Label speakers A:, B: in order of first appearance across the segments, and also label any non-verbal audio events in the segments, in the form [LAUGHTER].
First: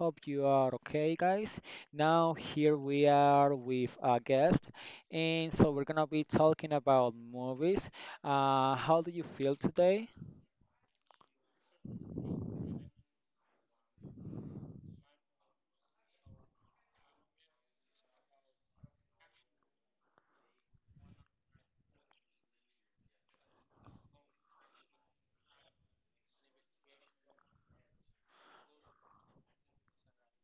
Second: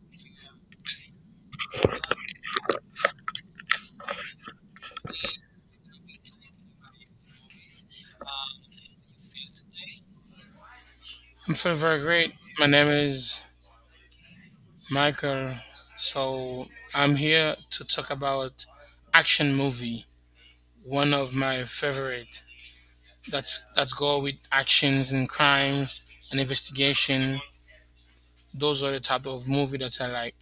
A: hope you are okay, guys. Now, here we are with a guest, and so we're gonna be talking about movies. How do you feel today?
B: I'm feeling very great. My name is Michael. So I'm here to talk about action movie, one of my favorite. That's go with actions and crimes and investigation. Those are the type of movie that I like.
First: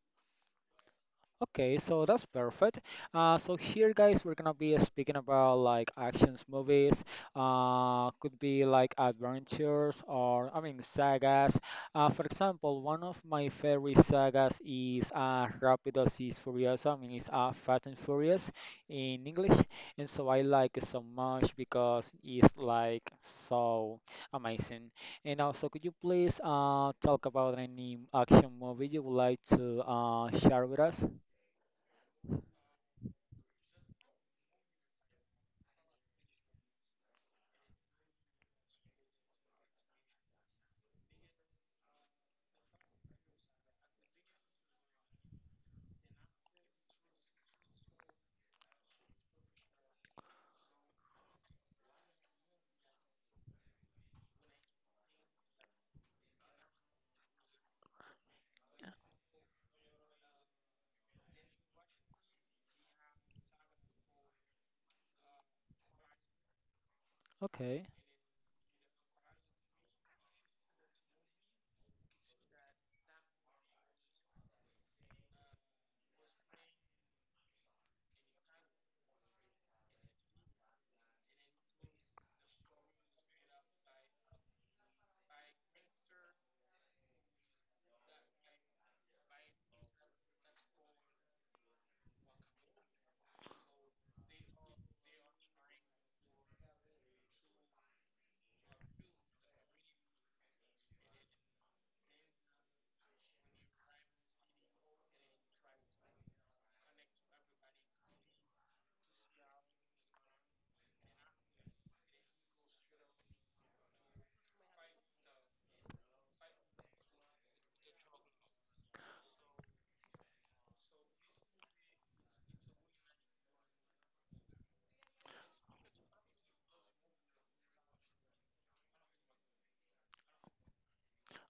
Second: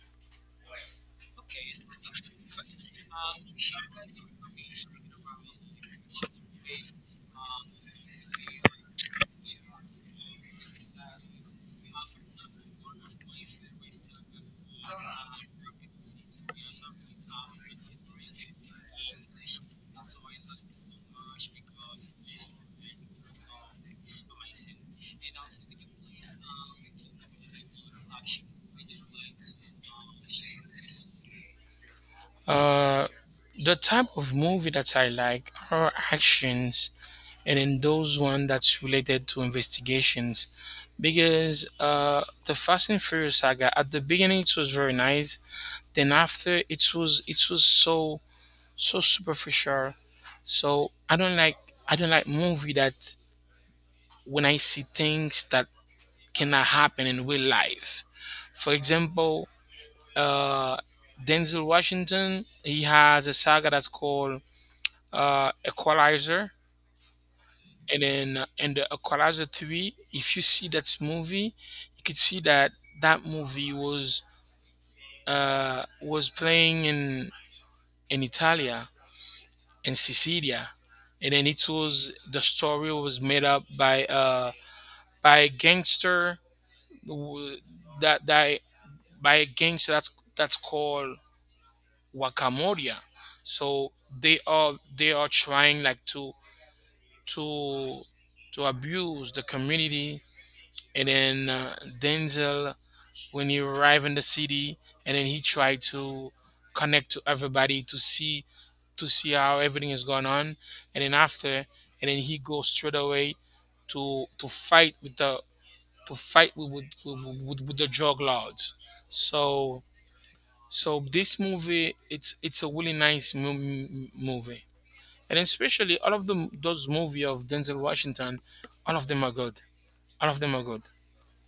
A: Okay, so that's perfect. So here, guys, we're gonna be speaking about, like, actions movies. Could be like adventures, or I mean sagas. For example, one of my favorite sagas is Rápidos y Furiosos. I mean, it's Fast and Furious in English, and so I like it so much because it's like so amazing. And also, could you please talk about any action movie you would like to share with us?
B: Uh, the type of movie that I like are actions, and then those one that's related to investigations, because the Fast and Furious saga at the beginning it was very nice. Then after, it was so so superficial. So I don't like, I don't like movie that, when I see things that cannot happen in real life. For example, uh Denzel Washington, he has a saga that's called Equalizer.
A: Okay.
B: And then in the Equalizer 3, if you see that movie, you could see that that movie was playing in Italia, in Sicilia, and then it was the story was made up by a gangster who- that that by a gangster that's called Wakamoria. So they are trying like to to to abuse the community, and then Denzel, when he arrived in the city, and then he tried to connect to everybody to see, how everything is going on, and then after, and then he goes straight away to fight with the, to fight with with the drug lords. So so this movie, it's a really nice movie, and especially all of them, those movie of Denzel Washington, all of them are good. All of them are good.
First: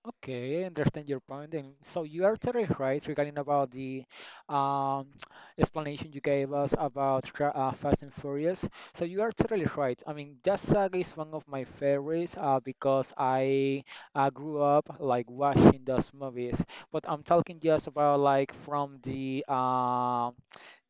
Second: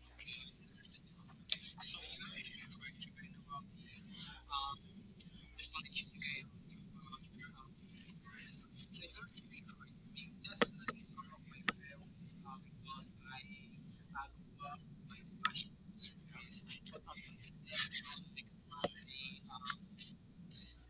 A: Okay, I understand your point. And so you are totally right regarding about the um, [TSK] explanation you gave us about Fast and Furious. So you are totally right. I mean, that saga is one of my favorites because I grew up like watching those movies. But I'm talking just about, like, from the um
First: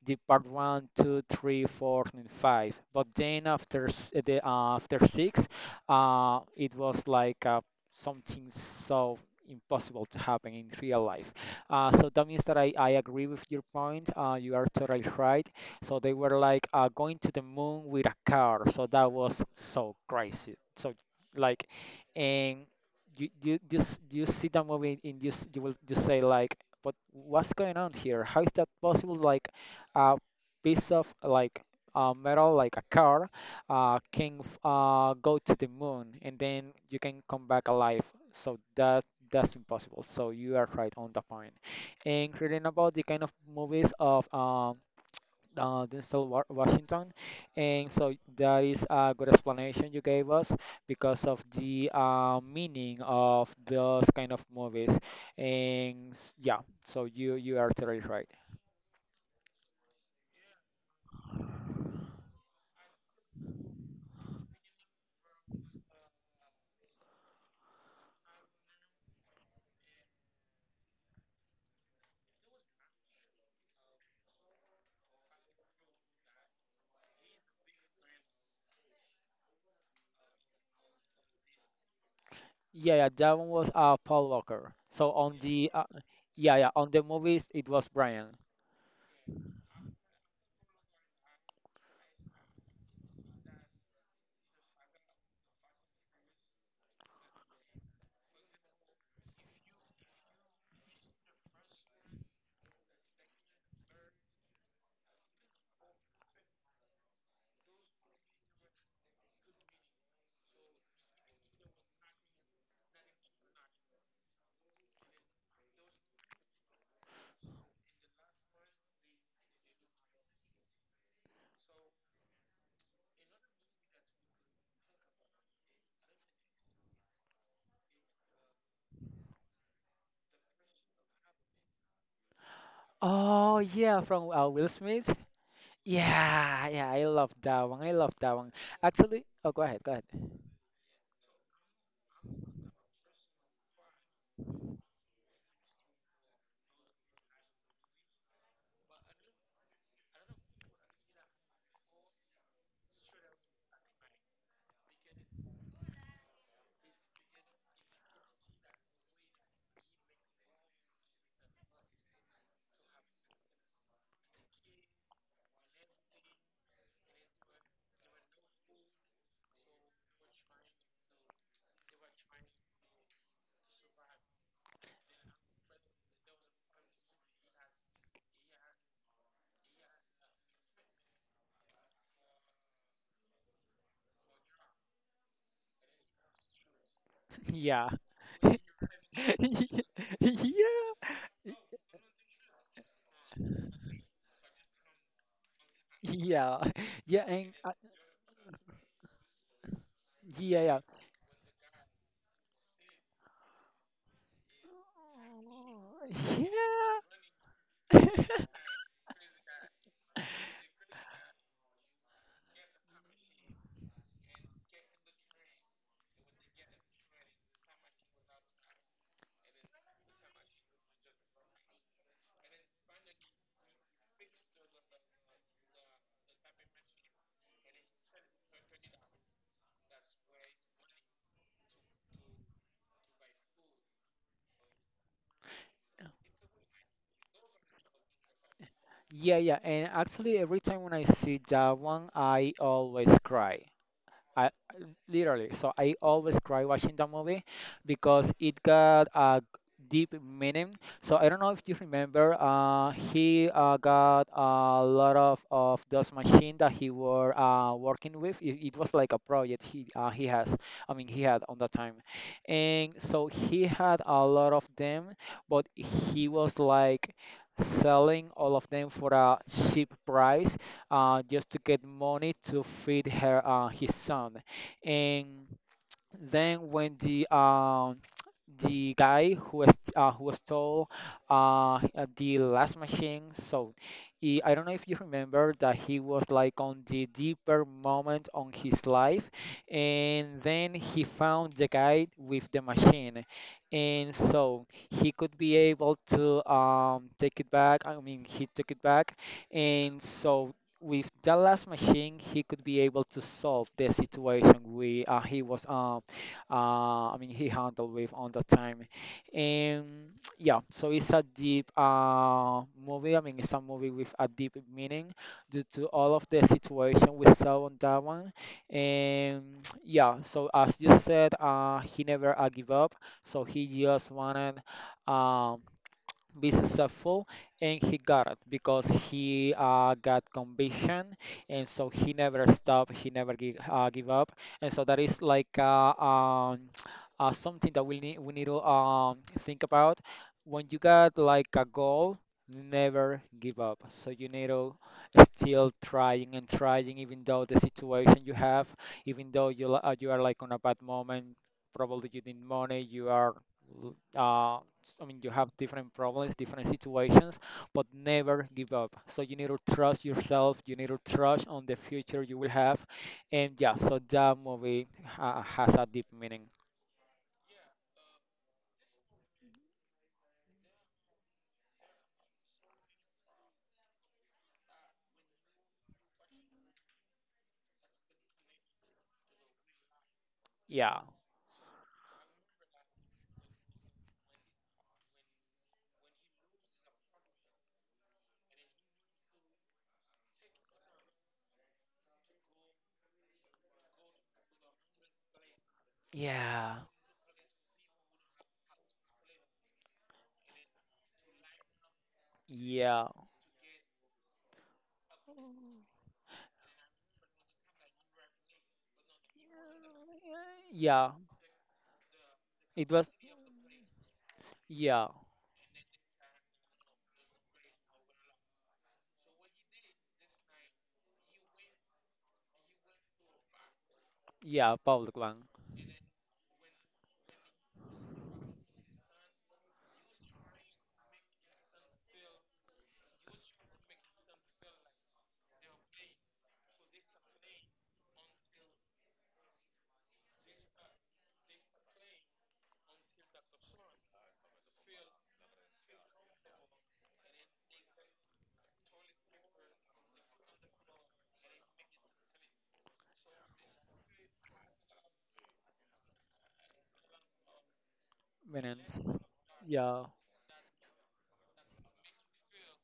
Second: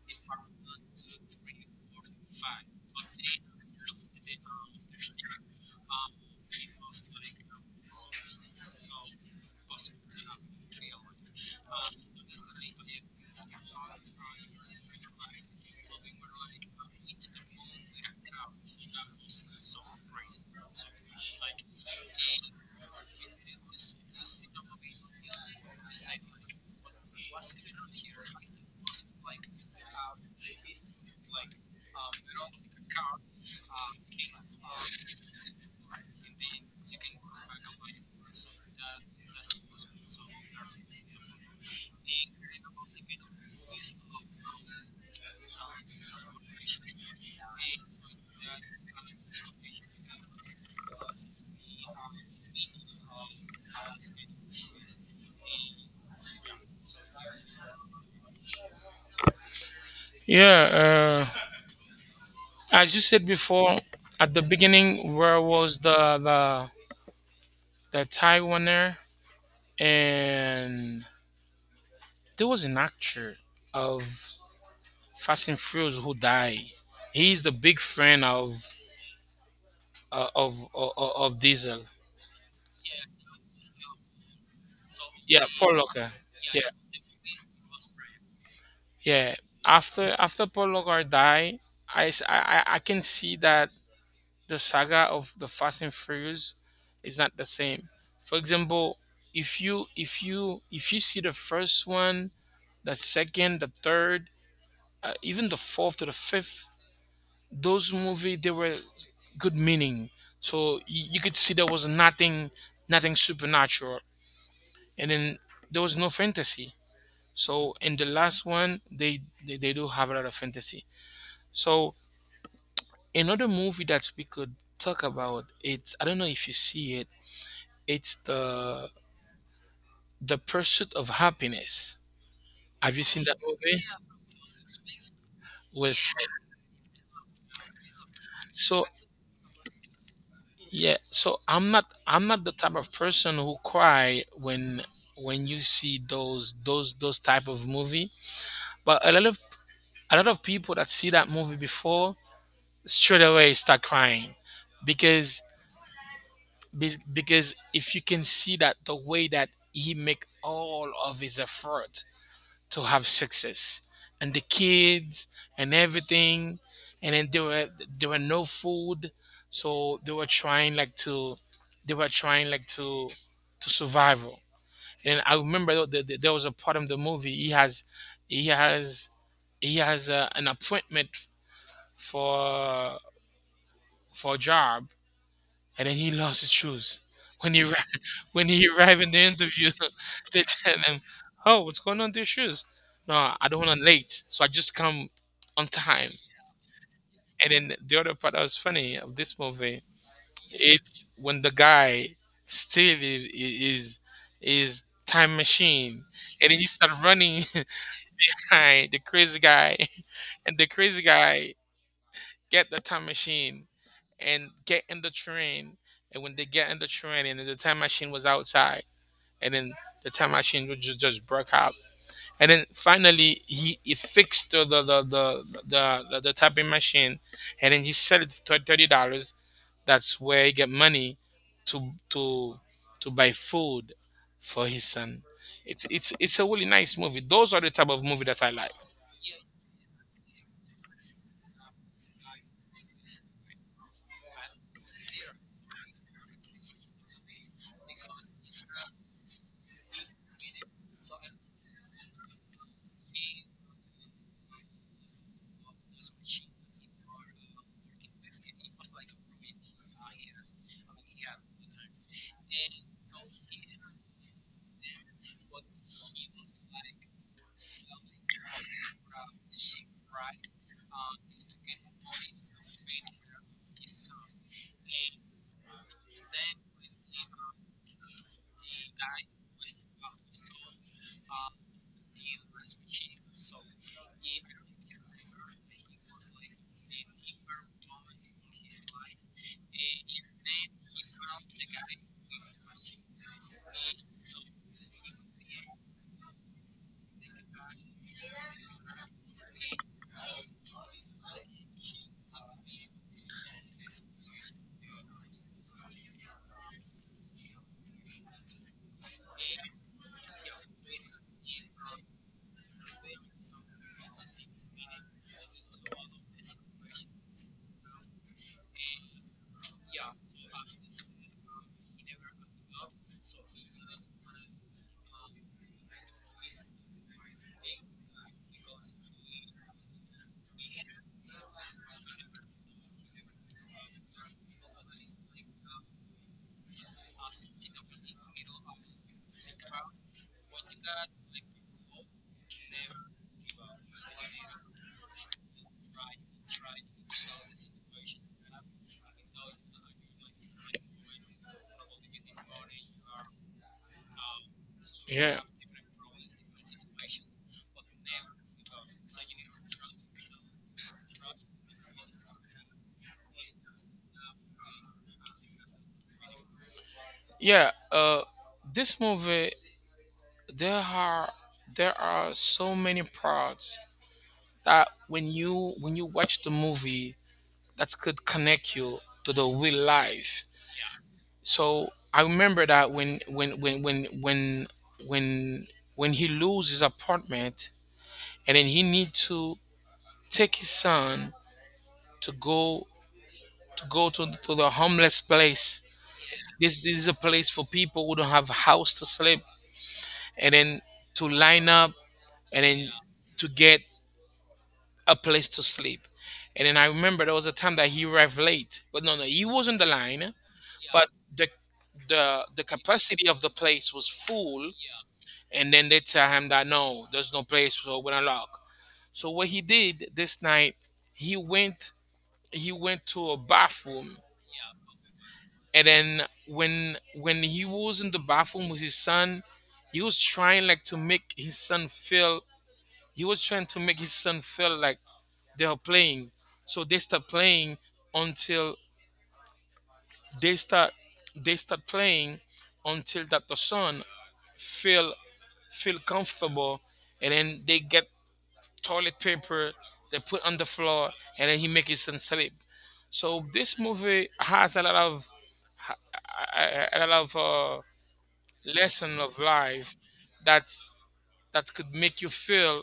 A: the part one, two, three, four, and five. But then after s- eh, the after six, it was like something so impossible to happen in real life. So that means that I agree with your point. You are totally right. So they were like going to the moon with a car. So that was so crazy. So, like, and you see that movie and you will just say, like, but what's going on here? How is that possible? Like a piece of, like, metal, like a car, go to the moon and then you can come back alive. So that's impossible. So you are right on the point. And reading about the kind of movies of Denzel Washington, and so that is a good explanation you gave us because of the meaning of those kind of movies. Yeah, so you are totally right.
B: Yeah, as you said before, at the beginning, where was the the tie winner, and there was an actor of Fast and Furious who died. He is the big friend of of Diesel.
A: Yeah, yeah, that one was Paul Walker. So on
B: Yeah,
A: the
B: Paul Walker.
A: yeah,
B: Yeah,
A: yeah, on the movies it was Brian.
B: yeah. After Paul Walker died, I, s- I can see that the saga of the Fast and Furious is not the same. For example, if you if you see the first one, the second, the third, even the fourth to the fifth, those movie they were good meaning. So you, could see there was nothing, nothing supernatural, and then there was no fantasy. So in the last one, they they do have a lot of fantasy. So another movie that we could talk about, it's I don't know if you see it. It's the pursuit of happiness. Have you seen that
A: Oh
B: movie?
A: yeah,
B: Yeah.
A: from Will Smith.
B: With,
A: Yeah, yeah, I love that one. I love that one.
B: so
A: Actually, oh, go ahead, go ahead.
B: yeah, so I'm not, I'm not the type of person who cry when you see those type of movie. But a lot of, a lot of people that see that movie before straight away start crying because, be- because if you can see that the way that he make all of his effort to have success and the kids and everything, and then there were, there were no food, so they were trying like to, they were trying like to to survive. And I remember though that there was a part of the movie. He has, he has he has a, an appointment for for a job, and then he lost his shoes. When he arri-
A: [LAUGHS] Yeah.
B: [LAUGHS] when he arrived in the
A: [LAUGHS]
B: interview, [LAUGHS]
A: Yeah.
B: they tell him, "Oh, what's going on with your shoes?" No, I don't want to late, so I just come on time.
A: Yeah. Yeah,
B: And
A: and
B: then the other part that was funny of this movie,
A: yeah,
B: it's when the guy still is, is time machine, and then he start
A: yeah.
B: running
A: Yeah. [LAUGHS]
B: [LAUGHS] behind the crazy guy, [LAUGHS] and the crazy guy get the time machine and get in the train, and when they get in the train and the time machine was outside, and then the time machine would just, broke out. And then finally, he fixed the, the tapping machine, and then he sold it for $30. That's where he get money to to buy food for his son. It's it's a really nice movie. Those are the type of movie that I like.
A: Yeah, yeah, and actually every time when I see that one, I always cry. I literally. So I always cry watching that movie because it got a deep meaning. So I don't know if you remember, he got a lot of those machine that he were working with. It was like a project he has. I mean, he had on that time, and so he had a lot of them, but he was like selling all of them for a cheap price just to get money to feed her his son. And then when the guy who stole the last machine. So he, I don't know if you remember that he was like on the deeper moment on his life, and then he found the guy with the machine, and so he could be able to take it back. I mean, he took it back, and so. With the last machine, he could be able to solve the situation we he was I mean, he handled with on that time, and yeah. So it's a deep movie. I mean, it's a movie with a deep meaning due to all of the situation we saw on that one. And yeah, so as you said, he never give up. So he just wanted um be successful, and he got it because he got conviction, and so he never stopped. He never give up, and so that is like [TSK] something that we need to think about. When you got like a goal, never give up, so you need to still trying and trying, even though the situation you have, even though you are like on a bad moment. Probably you need money, you are uh, I mean, you
B: Yeah.
A: have different problems, different situations, but never give up. So you need to trust yourself. You need to trust on the future you will have, and yeah. So that movie ha has a deep meaning.
B: Yeah, this movie, there are, there are so many parts that when you, when you watch the movie, that could connect you to the real life.
A: Yeah,
B: So I remember that when when he loses his apartment and then he need to take his son to go, to go to, the homeless place.
A: yeah,
B: This is a place for people who don't have a house to sleep, and then to line up, and then
A: yeah,
B: to get a place to sleep. And then I remember there was a time that he arrived late, but no, no, he was on the line, but
A: yeah.
B: the, the
A: It was
B: capacity of the place was full,
A: yeah,
B: and then they tell him that no, there's no place, so we're gonna lock. So what he did this night, he went, he went to a bathroom,
A: yeah. Public one,
B: and then when he was in the bathroom with his son, he was trying like to make his son feel. He was trying to make his son feel like they are playing. So they start playing until, they start they start playing until that the son feel, feel comfortable. And then they get toilet paper, they put on the floor, and then he make his son sleep. So this movie has a lot of, a lot of
A: meanings.
B: lesson of life
A: Yeah,
B: that's that could make you feel,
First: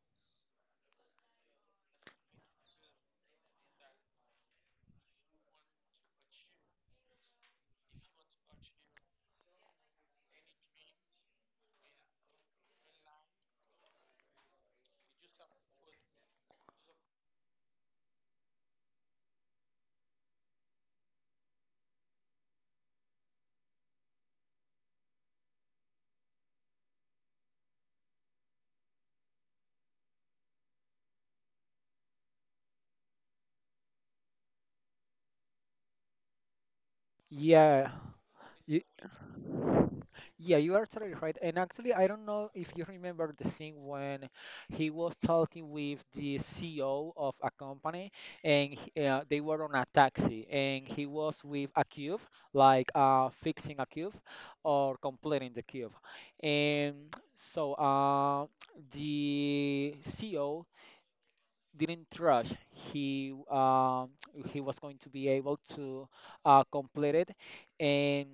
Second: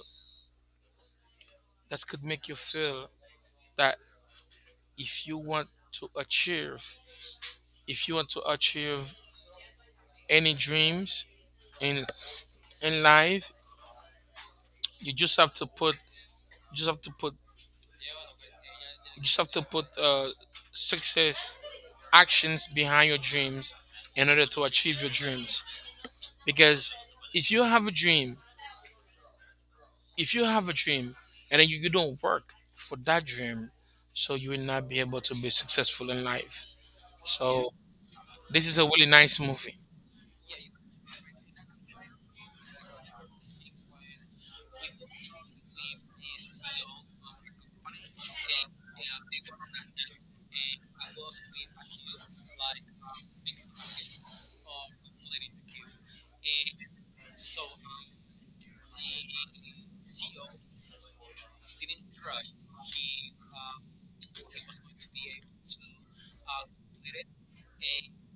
B: that could make you feel that if you want to achieve, if you want to achieve any dreams in life, you just have to put, just have to put just have to put success, actions behind your dreams in order to achieve your dreams. Because if you have a dream, if you have a dream and then you don't work for that dream, so you will not be able to be successful in life. So
A: yeah.
B: this is
A: You,
B: a really nice movie.
A: Yeah, you are totally right. And actually, I don't know if you remember the scene when he was talking with the CEO of a company, and they were on a taxi, and he was with a cube, like fixing a cube or completing the cube. And so the CEO didn't trust he was going to be able to complete it, and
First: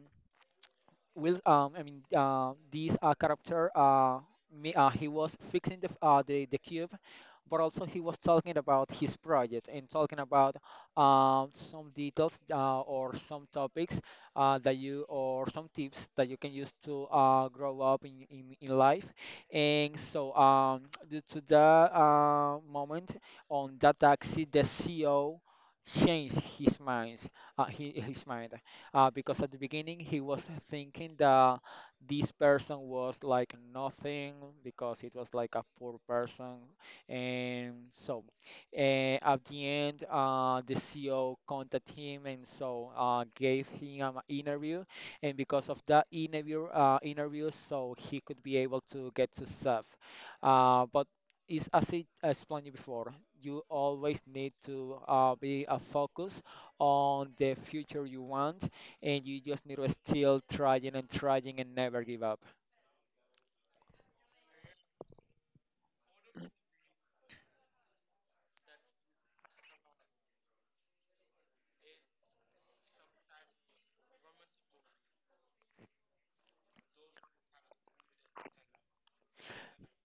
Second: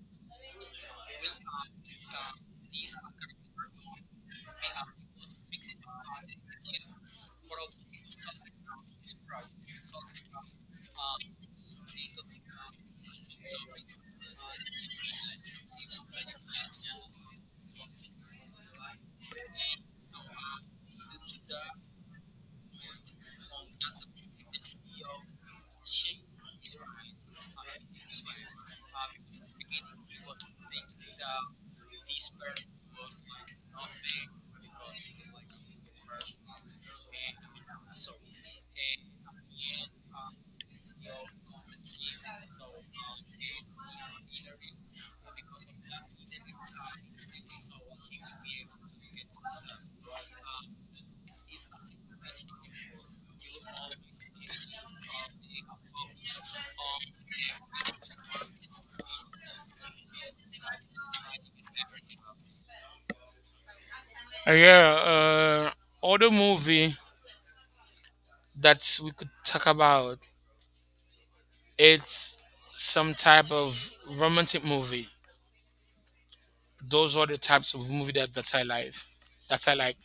A: Will I mean this character he was fixing the f- the cube, but also he was talking about his project and talking about some details or some topics that you or some tips that you can use to grow up in, life. And so due to that moment on that taxi, the CEO changed his mind because at the beginning he was thinking that this person was like nothing because it was like a poor person, and so at the end the CEO contacted him, and so gave him an interview, and because of that interview so he could be able to get to serve, but is, as I explained you before, you always need to be a focus on the future you want, and you just need to still trying and trying and never give up.
B: Yeah, other movie that we could talk about. It's some type of romantic movie. Those are the types of movie that I like. That I like.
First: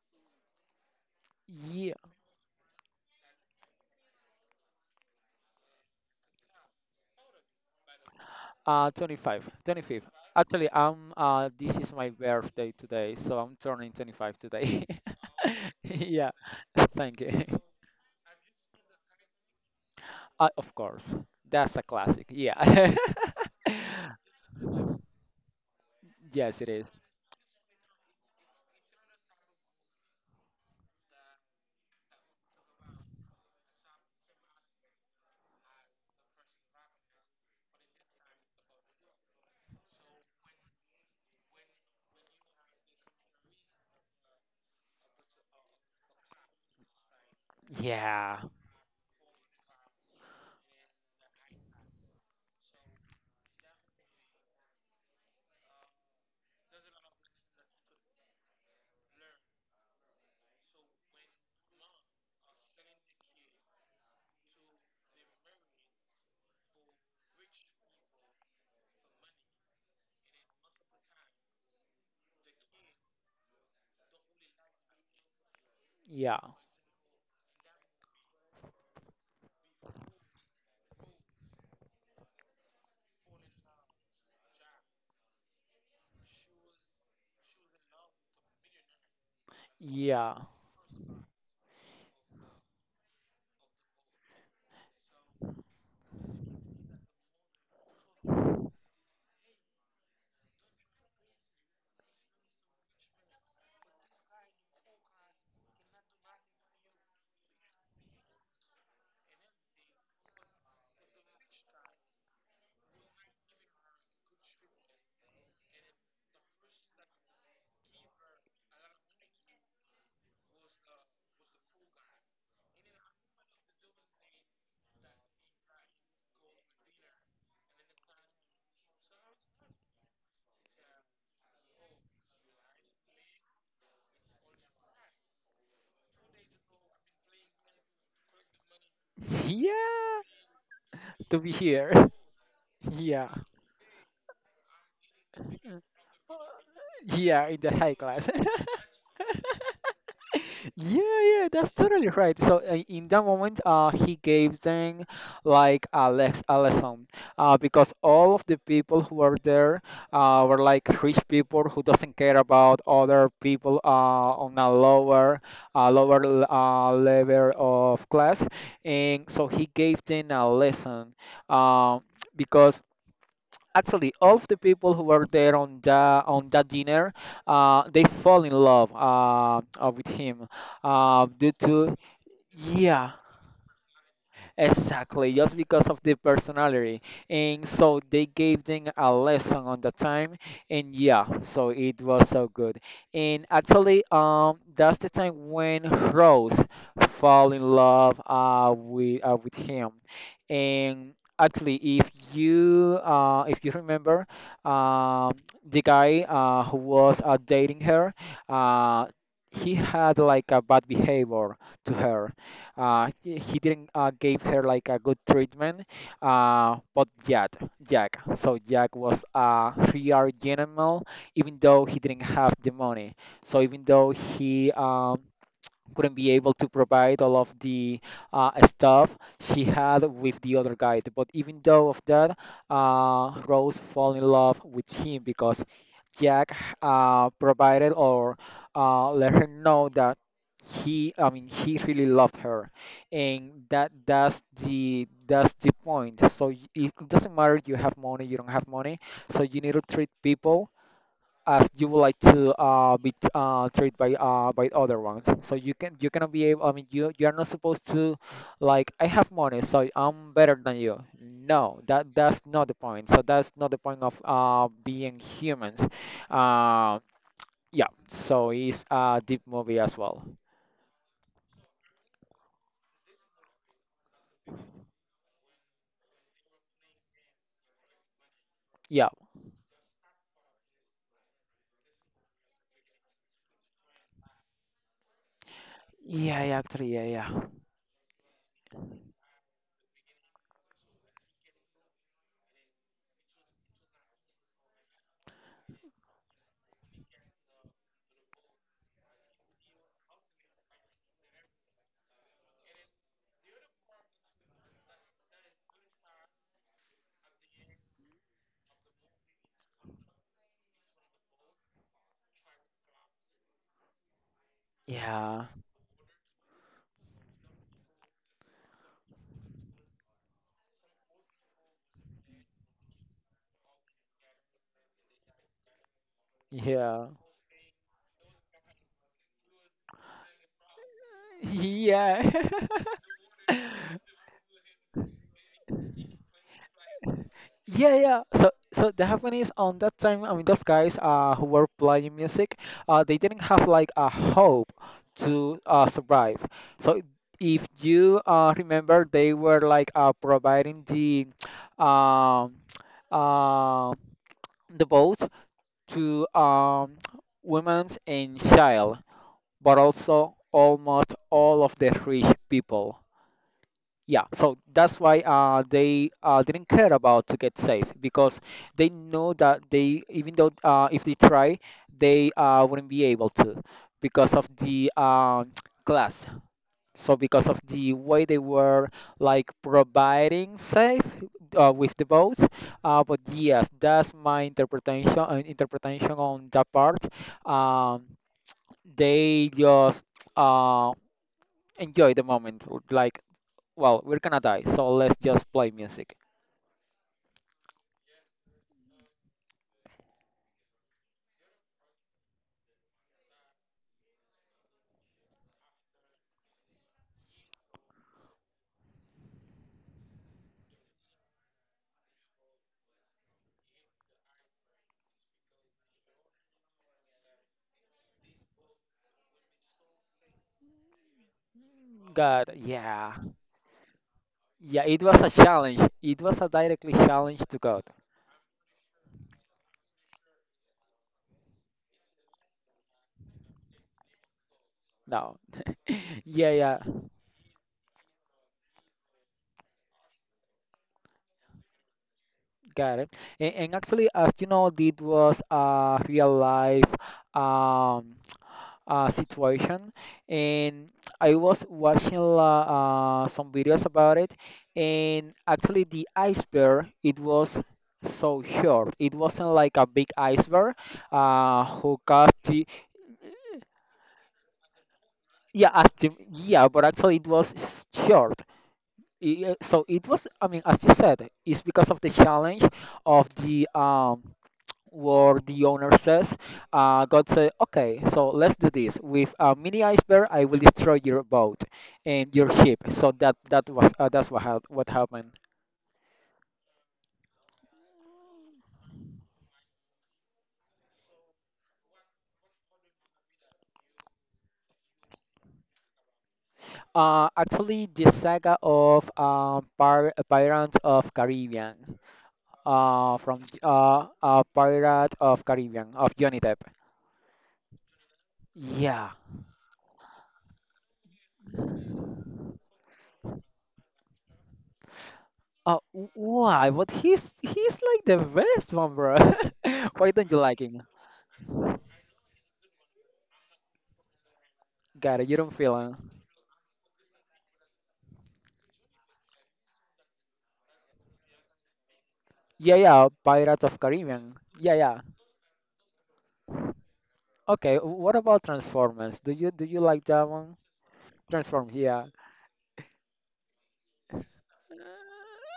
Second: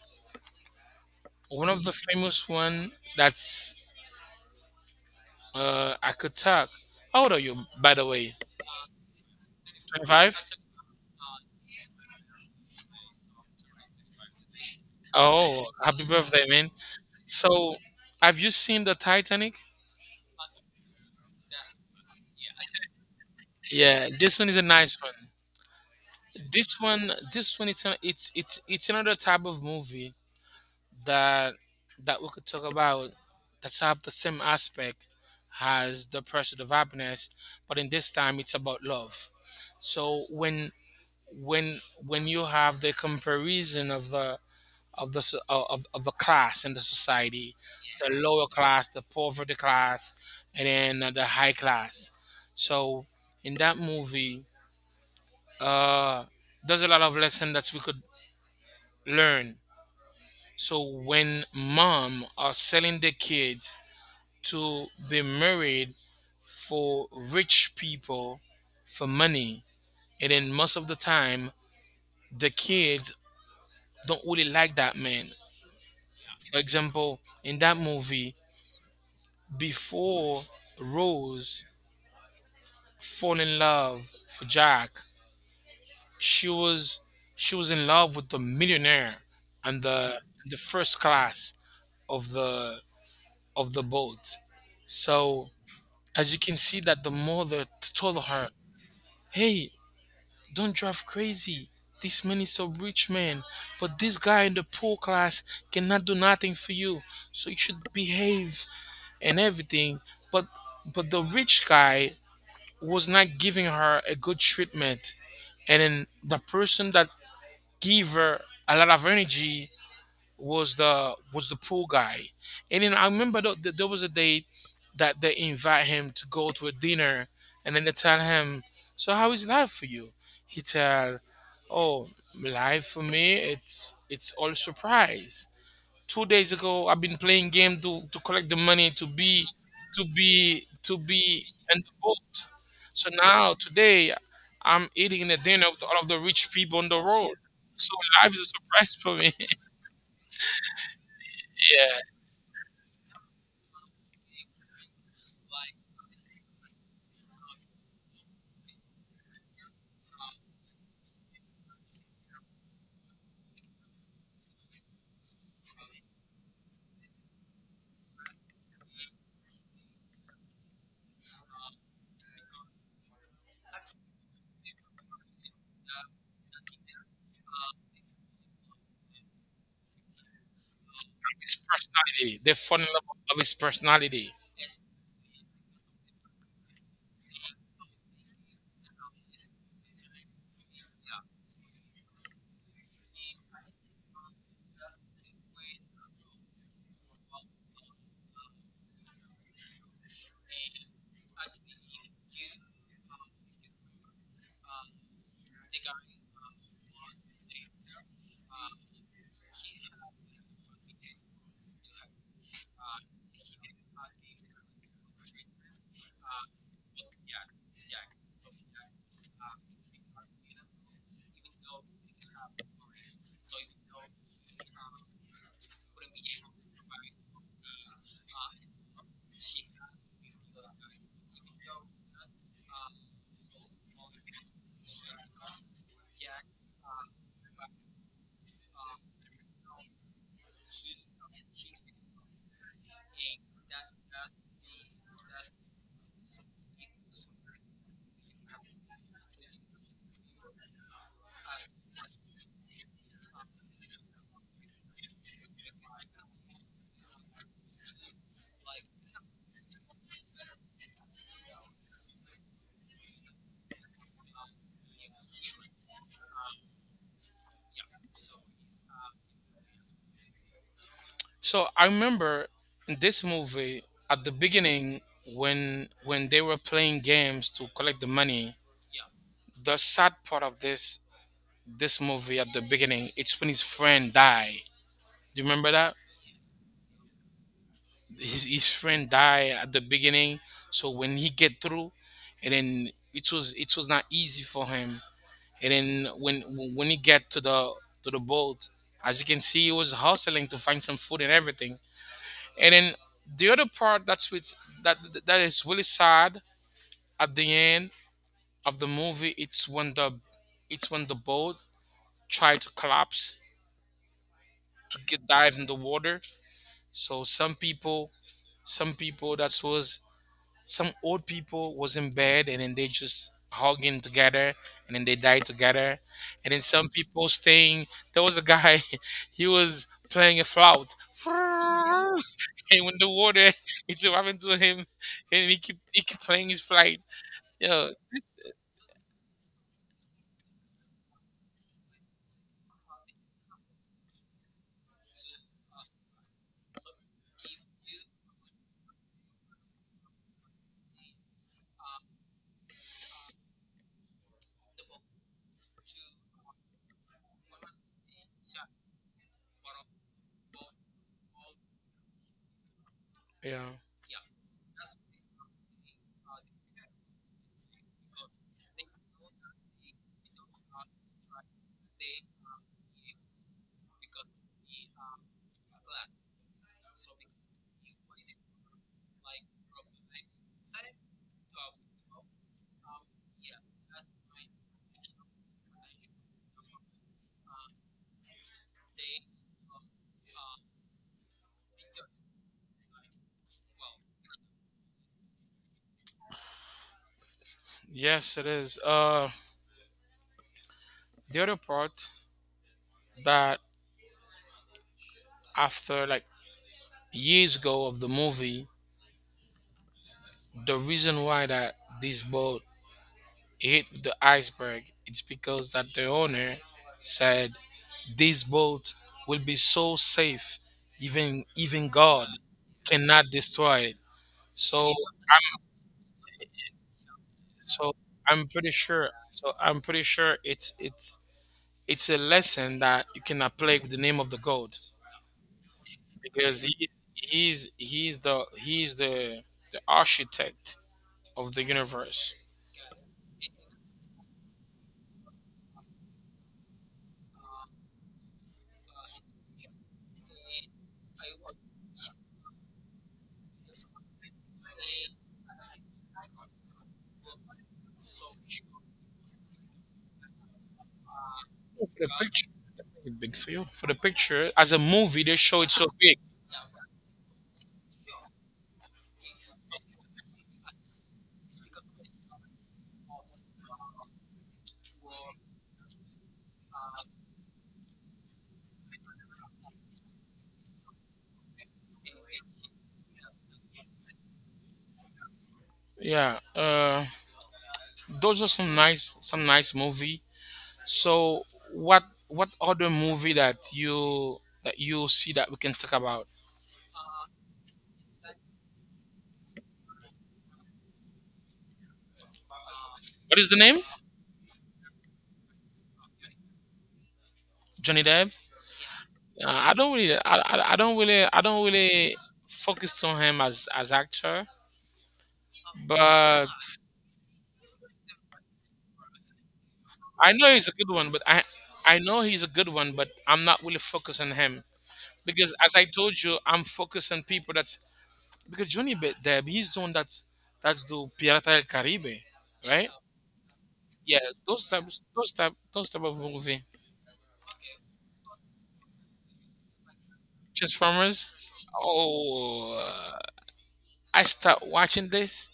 B: One of the
A: Yeah,
B: famous one that's I could talk. How old are you, by the way?
A: 25, 25.
B: 25.
A: Actually, I'm this is my birthday today, so I'm turning 25 today. [LAUGHS]
B: Oh, happy
A: Yeah,
B: birthday, man!
A: [LAUGHS] thank you.
B: So, have you seen the Titanic?
A: Of course, that's a classic. Yeah,
B: Yeah, this one is a nice one.
A: [LAUGHS] yes, it
B: This
A: is.
B: one, this one, it's an, it's it's another type of movie that we could talk about, that have the same aspect as the pursuit of happiness, but in this time it's about love. So when, when when you have the comparison of the, of the so- of the class in the society, the
A: Yeah,
B: lower class, the poverty class, and then the high class. So in that movie, uh, there's a lot of lesson that we could learn. So when mom are selling the kids to be married for rich people for money. And then most of the time, the kids don't really like that man.
A: yeah,
B: For example, in that movie, before Rose fall in love for Jack, she was, she was in love with the millionaire and the
A: yeah,
B: the first class of the of the boat. So as you can see that the mother told her, "Hey, don't drive crazy. This man is a rich man, but this guy in the poor class cannot do nothing for you. So you should behave and everything. But the rich guy was not giving her a good treatment. And then the person that gave her a lot of energy was the, was the pool guy. And then I remember there was a day that they invite him to go to a dinner, and then they tell him, "So how is life for you?" He tell, "Oh, life for me it's all surprise." 2 days ago, I've been playing game to collect the money to be,
A: [LAUGHS]
B: to
A: yeah.
B: be to be
A: To be
B: in
A: here.
B: the
A: [LAUGHS]
B: boat. So
A: Yeah,
B: now today, I'm eating a dinner with all of the rich people on the road.
A: yeah, in the
B: So
A: high class.
B: life is a
A: [LAUGHS]
B: surprise for me. [LAUGHS]
A: Yeah, yeah, that's
B: Yeah.
A: totally right. So in that moment, he gave them like a lesson, because all of the people who were there were like rich people who doesn't care about other people on a level of class, and so he gave them a lesson, um, because actually of the people who were there on the on that dinner, they fall in love with him due
B: His
A: to,
B: personality. The fun in
A: yeah.
B: of his personality.
A: Exactly, just because of the personality. And so they gave them a lesson on the time, and yeah, so it was so good. And actually, that's the time when Rose fall in love with him. And actually, if you remember, um, the guy who was dating her, uh, he had like a bad behavior to her. He didn't give her like a good treatment. But yet, Jack. So Jack was a real gentleman, even though he didn't have the money. So even though he couldn't be able to provide all of the stuff she had with the other guy. But even though of that, Rose fell in love with him because Jack provided or let her know that I mean, he really loved her, and that's the point. So it doesn't matter you have money, you don't have money. So you need to treat people as you would like to treated by other ones. So you cannot be able. I mean, you are not supposed to, like, I have money, so I'm better than you. No, that's not the point. So that's not the point of being humans. Uh, yeah. So it's a deep movie as well.
B: So I remember in this movie at the beginning, when they were playing games to collect the money,
A: Yeah.
B: the sad part of this movie at the beginning, it's when his friend die. Do you remember that?
A: Yeah. Actually. Yeah.
B: His friend died at the beginning. So when he get through, and then it was, it was not easy for him. And then when he get to the, to the boat, as you can see, he was hustling to find some food and everything. And then the other part that's with that, that is really sad at the end of the movie, it's when the, it's when the boat tried to collapse to get
A: Yeah.
B: dive in the water. So some people that was some old people was in bed and then they just hugging together and then they died together and then
A: Yeah.
B: some
A: Yeah.
B: people
A: [LAUGHS]
B: staying, there was a guy [LAUGHS] he was playing a flout [LAUGHS]
A: Yeah.
B: and
A: [LAUGHS]
B: when the water [LAUGHS] it's arriving to him and he keep playing his flight, yeah,
A: Yeah, yeah. So, the happened is on that time. I mean, those guys who were playing music, they didn't have like a hope to survive. So, if you remember, they were like providing um uh, the boat to women's and child, but also almost all of the rich people.
B: yeah.
A: Yeah, so that's why they didn't care about to get safe because they know that they, even though if they try, they wouldn't be able to because of the [TSK] class. So because of the way they were like providing safe with the boats. But yes, that's my interpretation on that part. Um, they just uh, enjoy the moment, like, well, we're gonna die, so let's just play music.
B: Yes it is, the other part that after like years ago of the movie, the reason why that this boat hit the iceberg, it's because that the owner said this boat will be so safe, even God
A: God, yeah.
B: cannot destroy it.
A: Yeah,
B: So
A: it was a
B: I'm
A: challenge. It was a directly challenge to God.
B: so I'm pretty sure. So I'm pretty sure it's a lesson that you can apply with the name of the God
A: No. Yeah,
B: because
A: yeah,
B: he's the the architect of the universe.
A: got it. And actually, as you know, it was a real life um situation, and I was watching some videos about it, and actually, the iceberg, it was so short. It wasn't like a big iceberg
B: For
A: who
B: the
A: caused.
B: picture, big for you. For the picture, as a movie, they show it
A: Yeah,
B: so
A: asked him.
B: big.
A: Yeah, but actually it was short. Yeah, so it was, I mean, as you said, it's because of the challenge of the where the owner says, God said, okay, so let's do this. With a mini iceberg, I will destroy your boat and your ship. So that was that's what happened.
B: Yeah, those are some nice movie. So, what other movie that you, that you see that we can talk about?
A: Actually, the saga of um Pirates of Caribbean, uh,
B: What
A: from
B: is the name?
A: uh, uh Pirate of Caribbean of Johnny Depp.
B: Johnny Depp.
A: Yeah.
B: I don't really, I don't really, I don't really focus on him as actor,
A: Oh,
B: but
A: why? But he's like the best one, bro. [LAUGHS] Why don't
B: I
A: you
B: know
A: like
B: he's a
A: him?
B: good one. But I know he's a good one, but I'm not really focused on him
A: Got it. You don't
B: because,
A: feel
B: as I
A: him.
B: told you, I'm focused on people that's, because Johnny Depp, he's the one that's do Pirata del Caribe,
A: Yeah,
B: right?
A: yeah. Pirates of
B: Yeah,
A: Caribbean.
B: those
A: Yeah, yeah.
B: types, those type of movie.
A: Okay. What about Transformers? Do you like that one?
B: Transformers.
A: Transform. Yeah. [LAUGHS]
B: Oh, I start watching this,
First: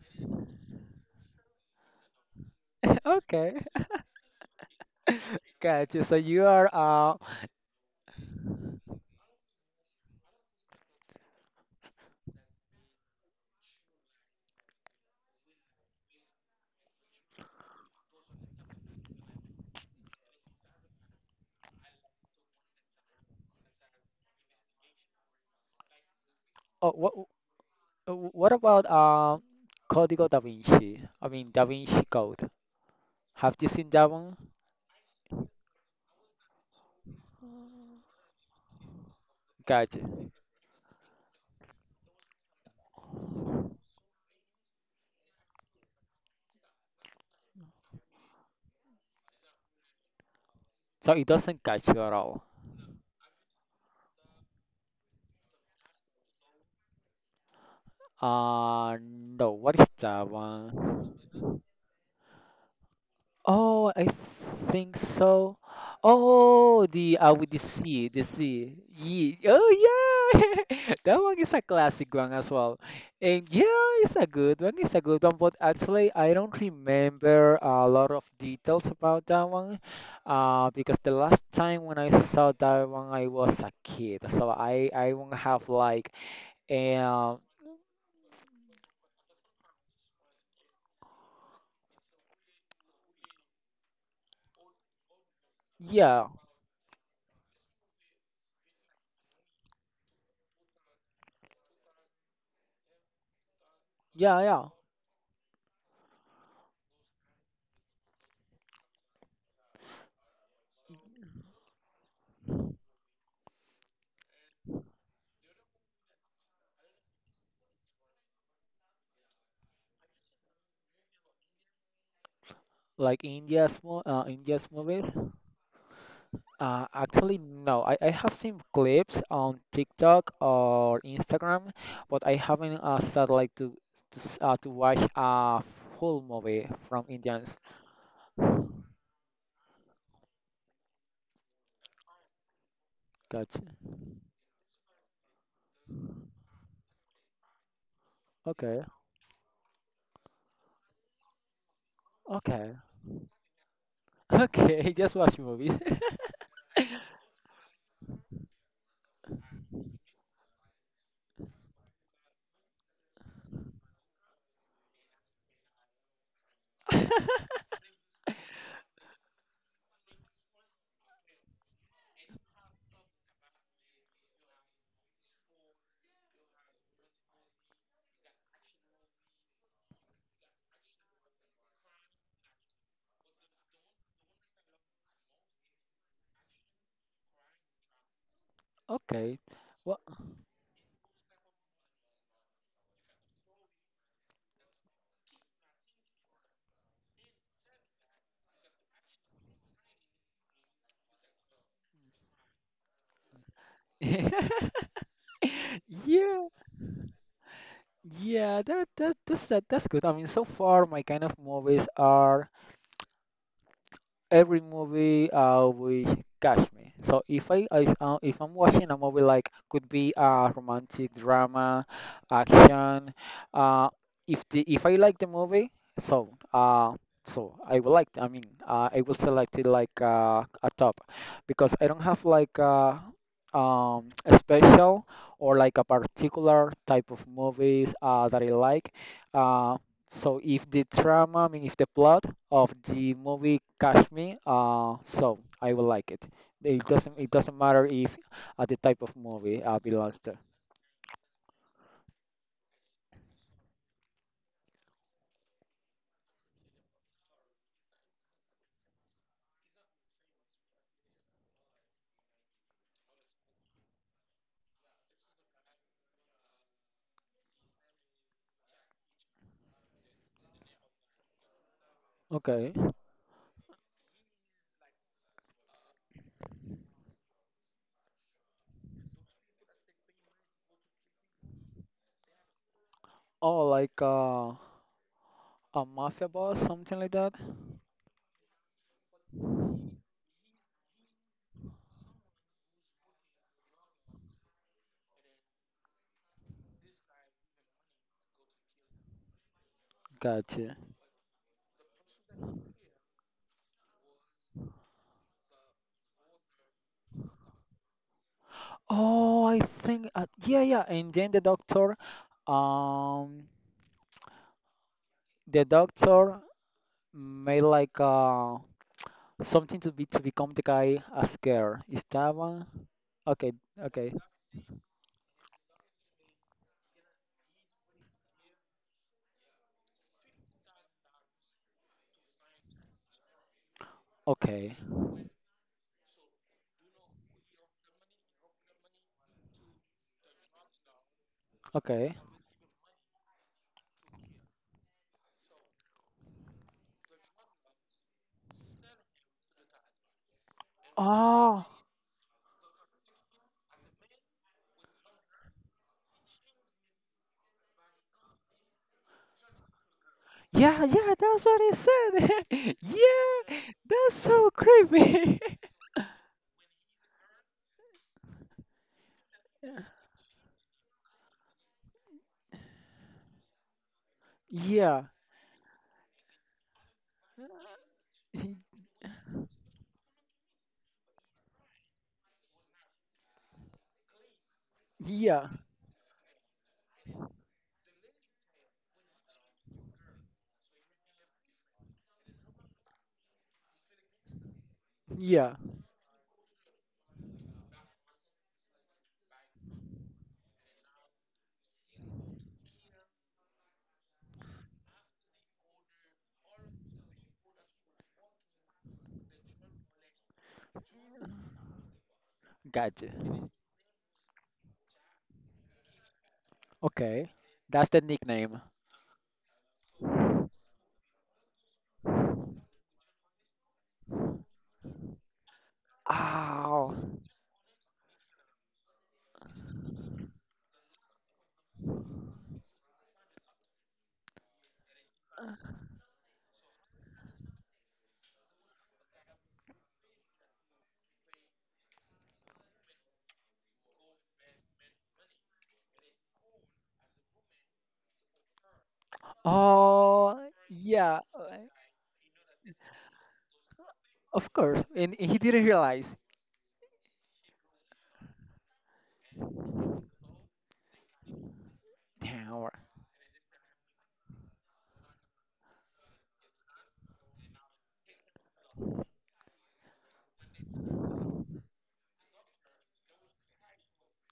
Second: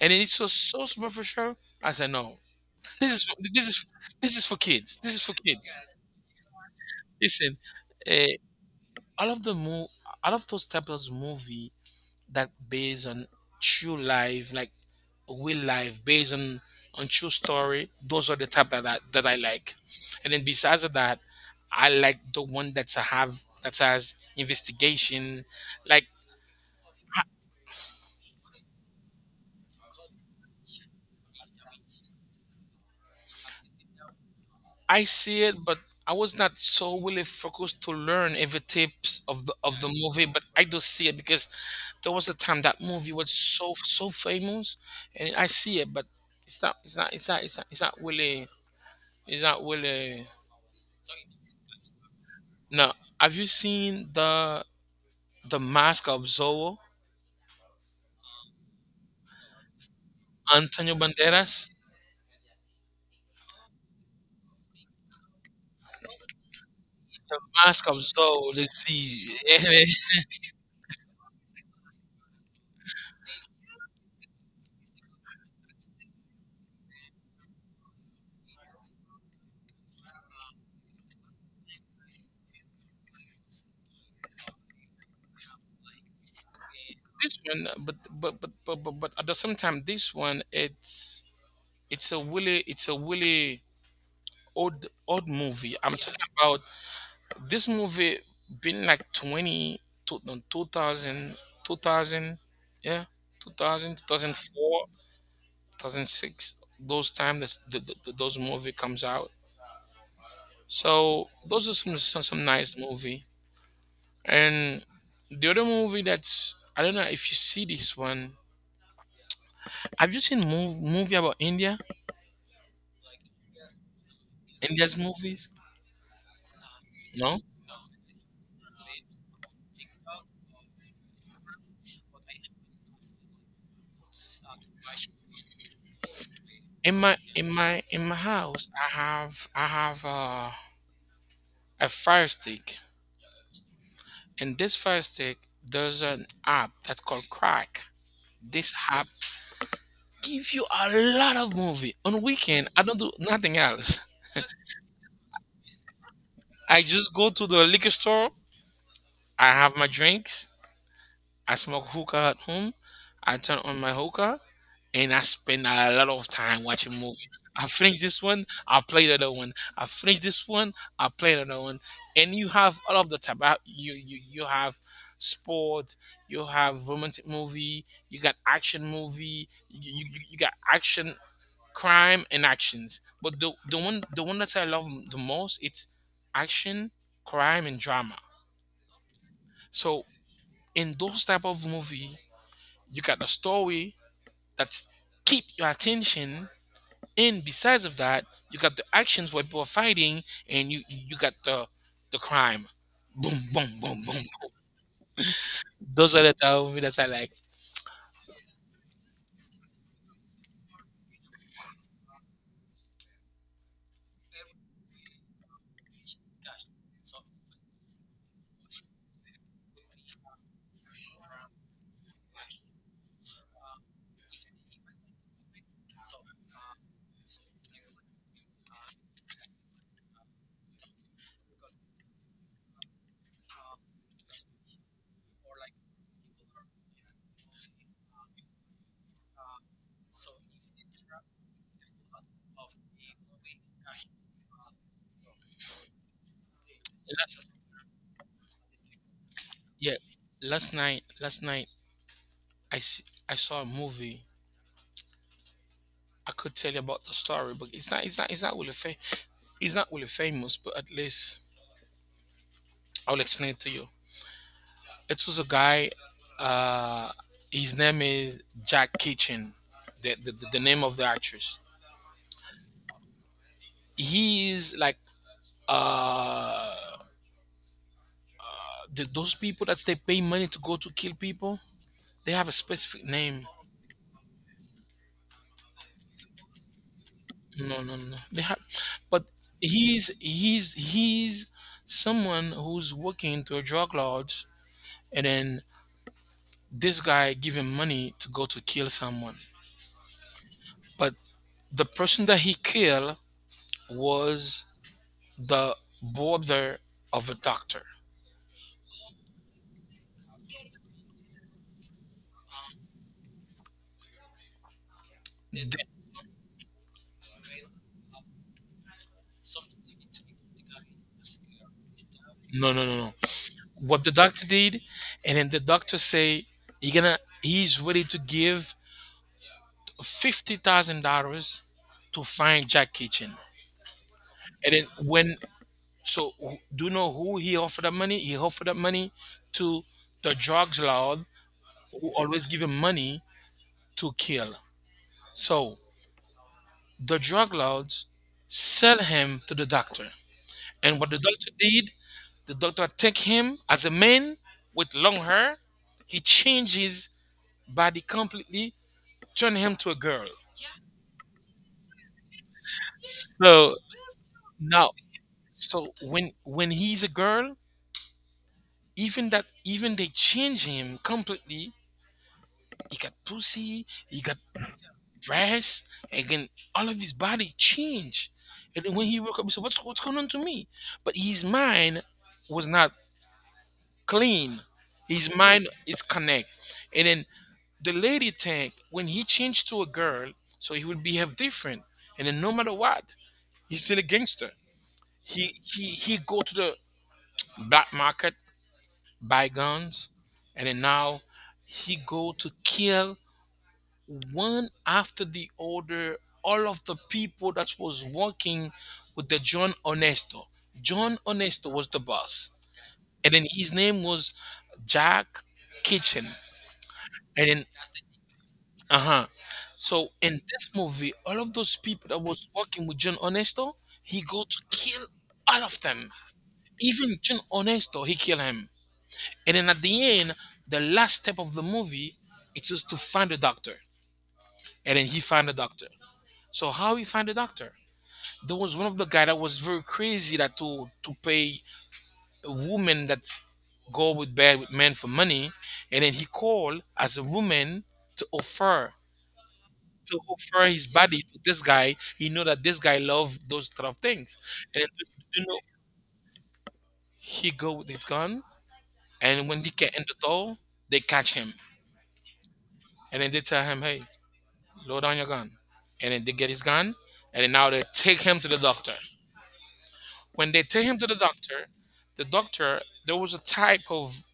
B: and then it's so so superficial. I said, no, this is
A: Okay.
B: this is this is for kids. This is for kids.
A: Got you. So you are.
B: Listen, uh, all of the mo, all of those types of movie that based on true life, like real life, based on true story, those are the type that I, that I like. And then besides of that, I like the one that's a have that has investigation, like
A: Oh, what about Código Da Vinci? I mean Da Vinci Code. Have you seen that one?
B: I see it, but I was not so really focused to learn every tips of the
A: Got
B: movie,
A: you.
B: but I do see it because there was a time that movie was so so famous, and I see it, but it's not it's not it's not it's not, it's not really
A: So it doesn't catch you at all.
B: no. Have you seen the mask of Zorro?
A: No. What is that
B: Antonio
A: one?
B: Banderas.
A: Oh, I think so. Oh, the
B: The
A: with the
B: Mask of
A: sea, the
B: Zorro.
A: sea.
B: Let's see.
A: Ye oh
B: [LAUGHS]
A: yeah, [LAUGHS] that one is a classic one as well. And yeah, it's a good one. It's a good one. But actually, I don't remember a lot of details about that one, because the last time when I saw that one, I was a kid, so I won't have like,
B: This
A: um,
B: one, but at the same time, this one it's it's a really old old movie. I'm talking
A: yeah,
B: about this movie been like 20 to, no, 2000, 2000, yeah, 2000,
A: yeah, yeah.
B: 2004, 2006, those time this those movie comes out. So those are some some nice movie. And the other movie that's, I don't know if you see this one. Have you seen movie about India?
A: Like India's mo India's
B: India's
A: movies.
B: movies? No.
A: Actually, no. I have seen clips on TikTok or Instagram, but I haven't started like to, to watch a full movie
B: In
A: from
B: my in
A: Indians.
B: my in my house, I have a fire stick.
A: Gotcha.
B: And this fire stick, there's an app that's called Crack. This
A: Okay.
B: app gives you a lot of movie. On weekend,
A: Okay.
B: I don't
A: [LAUGHS]
B: do nothing else.
A: Okay. Just watch movies. [LAUGHS]
B: I just go to the liquor store. I have my drinks. I smoke hookah at home. I turn on my hookah and I spend a lot of time watching movies. I finish this one, I play the other one. I finish this one, I play the other one. And you have all of the type. You have sport, you have romantic movie, you got action movie, you got action, crime and actions. But the one that I love the most it's action, crime and drama.
A: Okay.
B: So
A: Well,
B: in those type of movie, you got a story that's keep your attention. And besides of that, you got the actions where people are fighting, and you got the crime. Boom, boom, boom,
A: [LAUGHS]
B: boom.
A: yeah.
B: Those are the type of movies that I like.
A: Yeah. That's good. I mean, so far my kind of movies are every movie will catch me. So if I, I if I'm watching a movie like could be a romantic drama, action, uh if the if I like the movie, so uh so I will like, I will select it like a top because I don't have like a special or like a particular type of movies that I like. Uh, so if the trama, I mean, if the plot of the movie catch me, so I will like it. It doesn't it
B: Last,
A: doesn't matter if the type of movie
B: yeah,
A: belongs to.
B: last night I saw a movie. I could tell you about the story, but it's not really famous. But at least I'll explain it to you. It was a guy. Uh, his name is Jack Kitchen. The name of the actress.
A: Okay.
B: He is like uh the, those people that they pay money to go to kill people, they have a specific name.
A: Oh, like a mafia boss, something like that.
B: No, no, no. They have, but he's someone who's working to a drug lord, and then this guy give him money to go to kill someone.
A: Gotcha.
B: But the person that he killed was the brother of a doctor.
A: Oh, I think yeah, yeah. And then um, the
B: The-
A: doctor made like something to be to become the guy a scare. Is that one?
B: no, no, no, no.
A: Okay,
B: What the
A: okay,
B: doctor did, and then the doctor say, "He gonna, he's ready to give $50,000 to find Jack Kitchen." And
A: okay,
B: then when, so who, do you know who he offered that money? He offered that money to the drug lord who
A: okay.
B: always give him money to kill. So the drug lords sell him to the doctor. And what the doctor
A: Oh,
B: did, the doctor take him as a man with long hair. He changed his body completely, turn him to a girl.
A: yeah, yeah, that's what it said. [LAUGHS] Yeah,
B: So
A: that's so
B: now,
A: creepy. [LAUGHS]
B: so when he's a girl, even that even they change him completely, he got pussy, he got
A: Yeah,
B: breasts again, all of his body changed.
A: [LAUGHS]
B: And then when he woke up he said, what's going on to me, but his mind was not clean, his
A: yeah,
B: mind is connect. And then the lady tank, when he changed to a girl, so he would behave different. And then no matter what, he's still a gangster. he
A: yeah.
B: he he go to the black market, by guns, and then now he go to kill one after the other, all of the people that was working with the John Onesto. John Onesto was the boss.
A: Gotcha.
B: And then his name was Jack Kitchen.
A: Okay,
B: And then,
A: that's the nickname.
B: uh-huh, so in this movie all of those people that was working with John Onesto, he go to kill all of them,
A: Oh,
B: even John Onesto he kill him. And then at the end, the last step of the movie, it is to find a doctor. And then he find a doctor. So how he find a doctor? There was one of the guy that was very crazy, that to pay a woman that go with bed with men for money, and then he called as a woman to offer, to
A: oh,
B: offer his
A: yeah,
B: body to this guy. He know that this guy love those type of things,
A: of
B: and
A: course. And he
B: you know,
A: didn't realize.
B: he go with his gun, and when he get in the door, they catch him,
A: Damn,
B: and then they tell him, hey, load down your gun. And then they get his gun, and then now they take him to the doctor. When they take him to the doctor, there was a type of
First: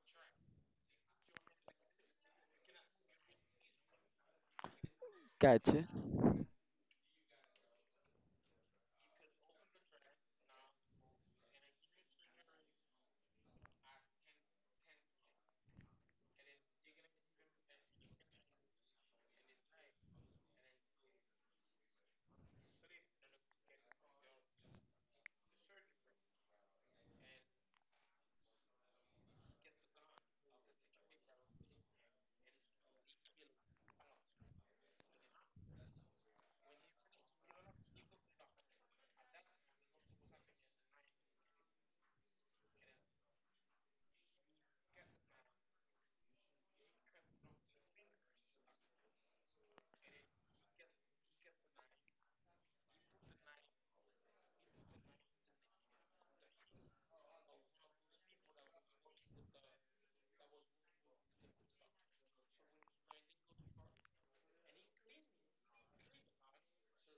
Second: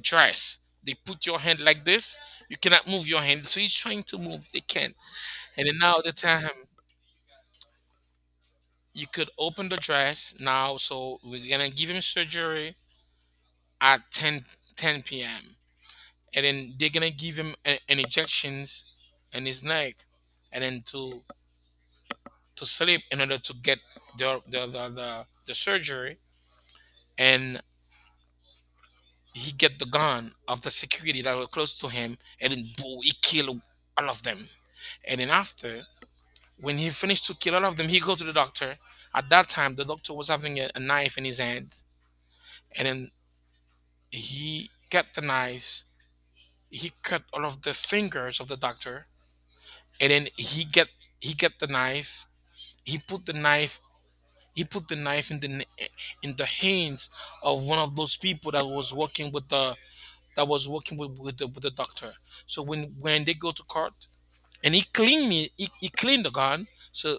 B: dress. They put your hand like this. You cannot move your hand. So he's trying to move. They can't. And then
A: gotcha.
B: now they tell him, you could open the dress now. So we're going to give him surgery at 10:10 p.m. And then they're going to give him an injections in his neck. And then to sleep in order to get the surgery. And he get the gun of the security that were close to him and then boom he kill all of them. And then after, when he finished to kill all of them, he go to the doctor. At that time the doctor was having a knife in his hand, and then he get the knives, he cut all of the fingers of the doctor. And then he get the knife, he put the knife, he put the knife in the hands of one of those people that was working with the, that was working with the doctor. So when they go to court and he cleaned it, he cleaned the gun. So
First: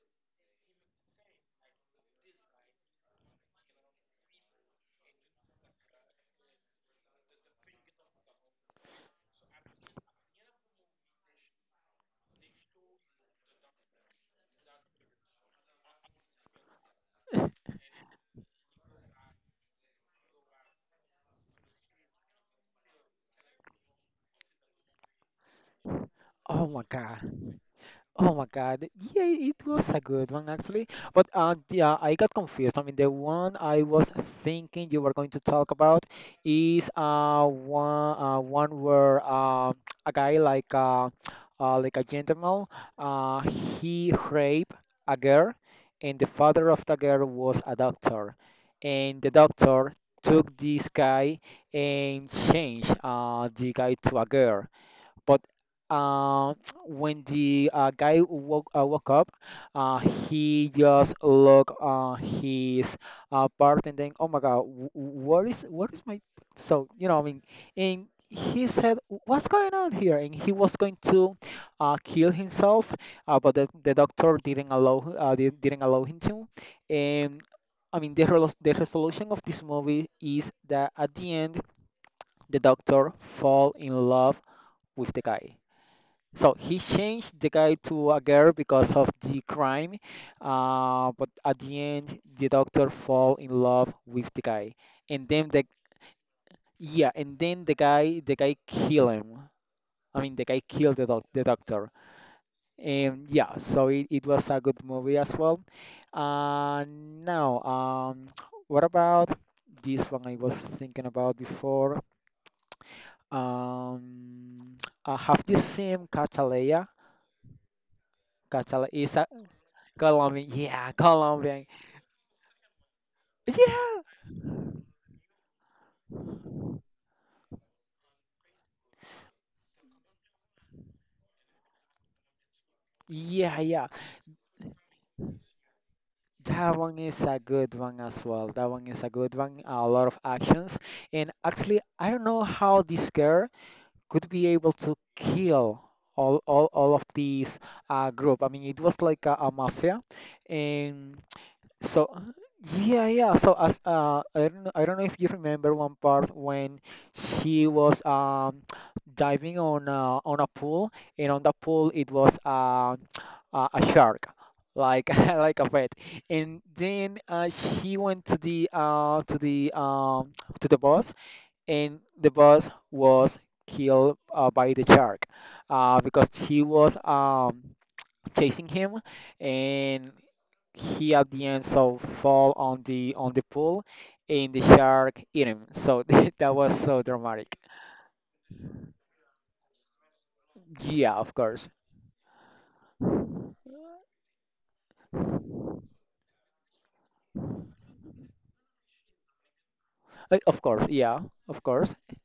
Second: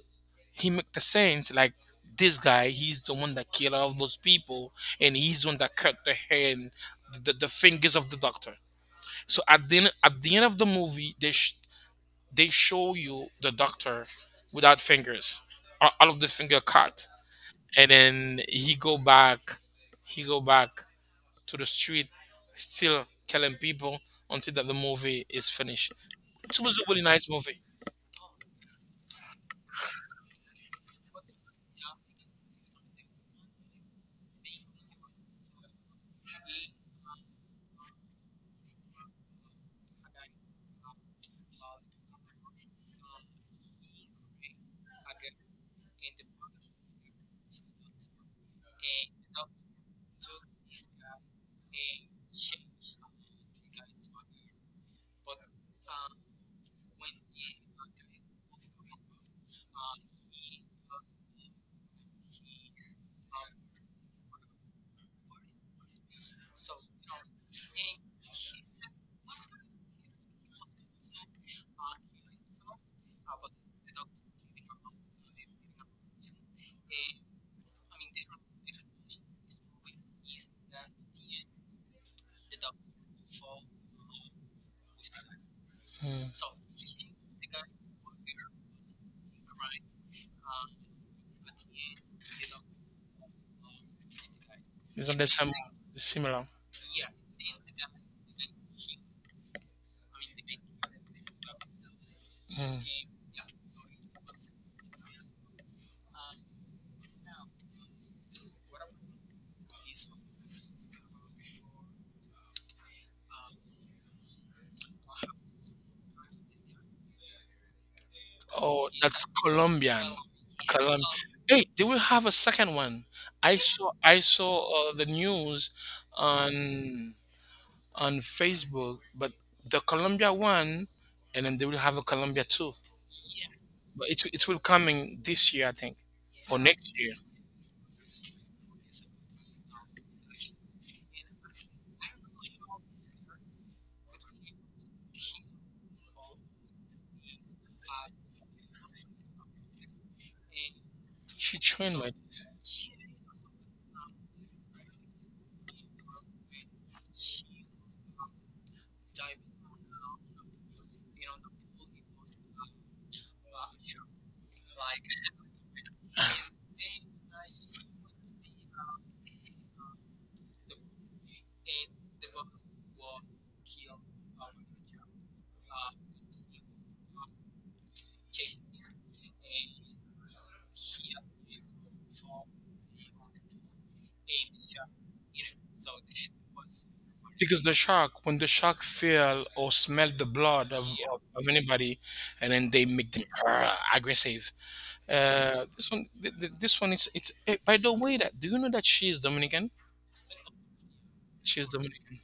B: he make the sense like this guy, he's the one that killed all those people, and he's the one that cut the hand, the fingers of the doctor. So at the end of the movie, they show you the doctor without fingers, all of this finger cut. And then he go back to the street, still killing people until that the movie is finished. It
A: Oh
B: was
A: my
B: a really nice
A: god.
B: movie.
A: Oh my God. Yeah, it was a good one actually. But yeah, I got confused. I mean, the one I was thinking you were going to talk about is one where a guy like a gentleman uh he raped a girl and the father of the girl was a doctor and the doctor took this guy and changed the guy to a girl but uh, [TSK] when the guy woke up, uh, he just looked his bartender. Oh my God, what is my? So you know, I mean, and he said, "What's going on here?" And he was going to kill himself, but the doctor didn't allow didn't allow him to. And I mean, the the resolution of this movie is that at the end, the doctor fall in love with the guy.
B: Mm, it's
A: So he changed the guy to a girl because of the crime, but at the end, the doctor fall in love with the guy,
B: not
A: and
B: the
A: then
B: same,
A: the
B: it's similar.
A: yeah, and then the guy kill him. I mean, the guy killed the doctor,
B: Mm.
A: and yeah, so it was a good movie as well. Now, [TSK] what about this one I was thinking about before? Um, [TSK] have you seen Catalea? Catalea
B: Oh,
A: is
B: that's
A: a
B: Colombian. Colomb. Hey,
A: Colombian,
B: they will have a second one. I saw
A: yeah,
B: I saw the news on on Facebook, but the Colombia one, and then they will have a Colombia two.
A: yeah, yeah.
B: But it will coming this year, I think, or
A: That
B: next
A: one
B: year.
A: is a good one as well. That one is a good one. A lot of actions, and actually, I don't know how this girl could be able to kill all of these group. I mean, it was like a mafia, and
B: She trained
A: so
B: like this.
A: yeah, yeah. So as I don't know if you remember one part when she was [TSK] diving on a pool, and on the pool it was [TSK] a shark, like [LAUGHS] like a pet. And then she went to the [TSK] to the boss, and the boss was killed by the shark, because she was chasing him, and he at the end so fall on the pool and the shark eat him. So [LAUGHS] that was so dramatic.
B: Because the shark, when the shark feel or smell the blood of,
A: Yeah, of
B: of
A: course.
B: anybody, and then they make them aggressive. This one, this one is it's, eh, by the way, that do you know that she's Dominican?
A: Of course, yeah, of
B: She's
A: course.
B: Dominican.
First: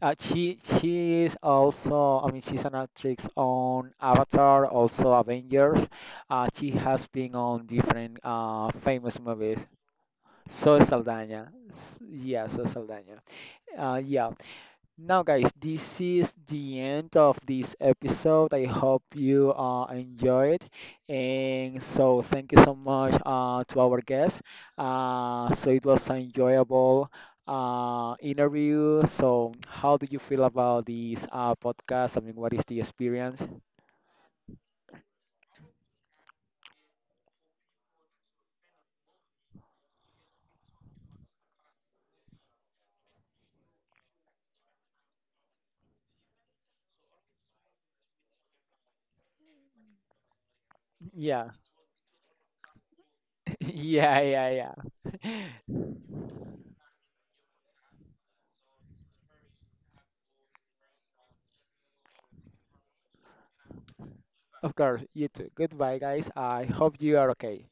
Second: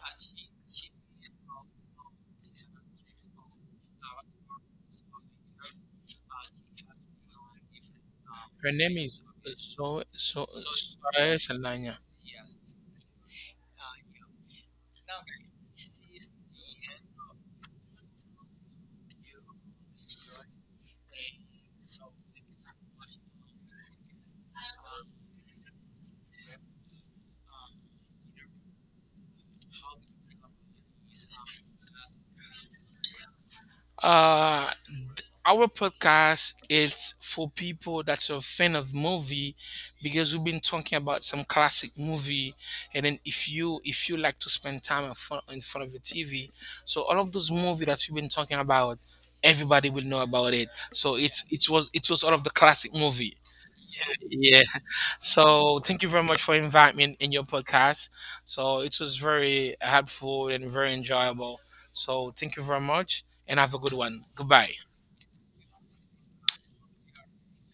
A: She is also, I mean, she's an actress on Avatar, also Avengers. She has been on different
B: Her name
A: famous
B: is
A: movies.
B: so so
A: So
B: Suarez
A: Saldana.
B: Elania.
A: S- Yeah, so Saldana. Yeah, now, guys, this is the end of this episode. I hope you enjoyed. And so, thank you so much to our guest. So, it was an enjoyable interview. So, how do you feel about this podcast? I mean, what is the experience?
B: The end. Our podcast is for people that's a fan of movie, because we've been talking about some classic movie. And then if you, if you like to spend time in front of your TV, so all of those movie that we've been talking about, everybody will know about it, so it's,
A: Yeah,
B: it was, it was all of the classic movie.
A: [LAUGHS] yeah, yeah,
B: Yeah,
A: yeah.
B: so thank you very much for inviting me in your podcast. So it was very helpful and very enjoyable. So thank you very much and have a good one. Goodbye.
A: Of course, you too. Goodbye, guys. I hope you are okay.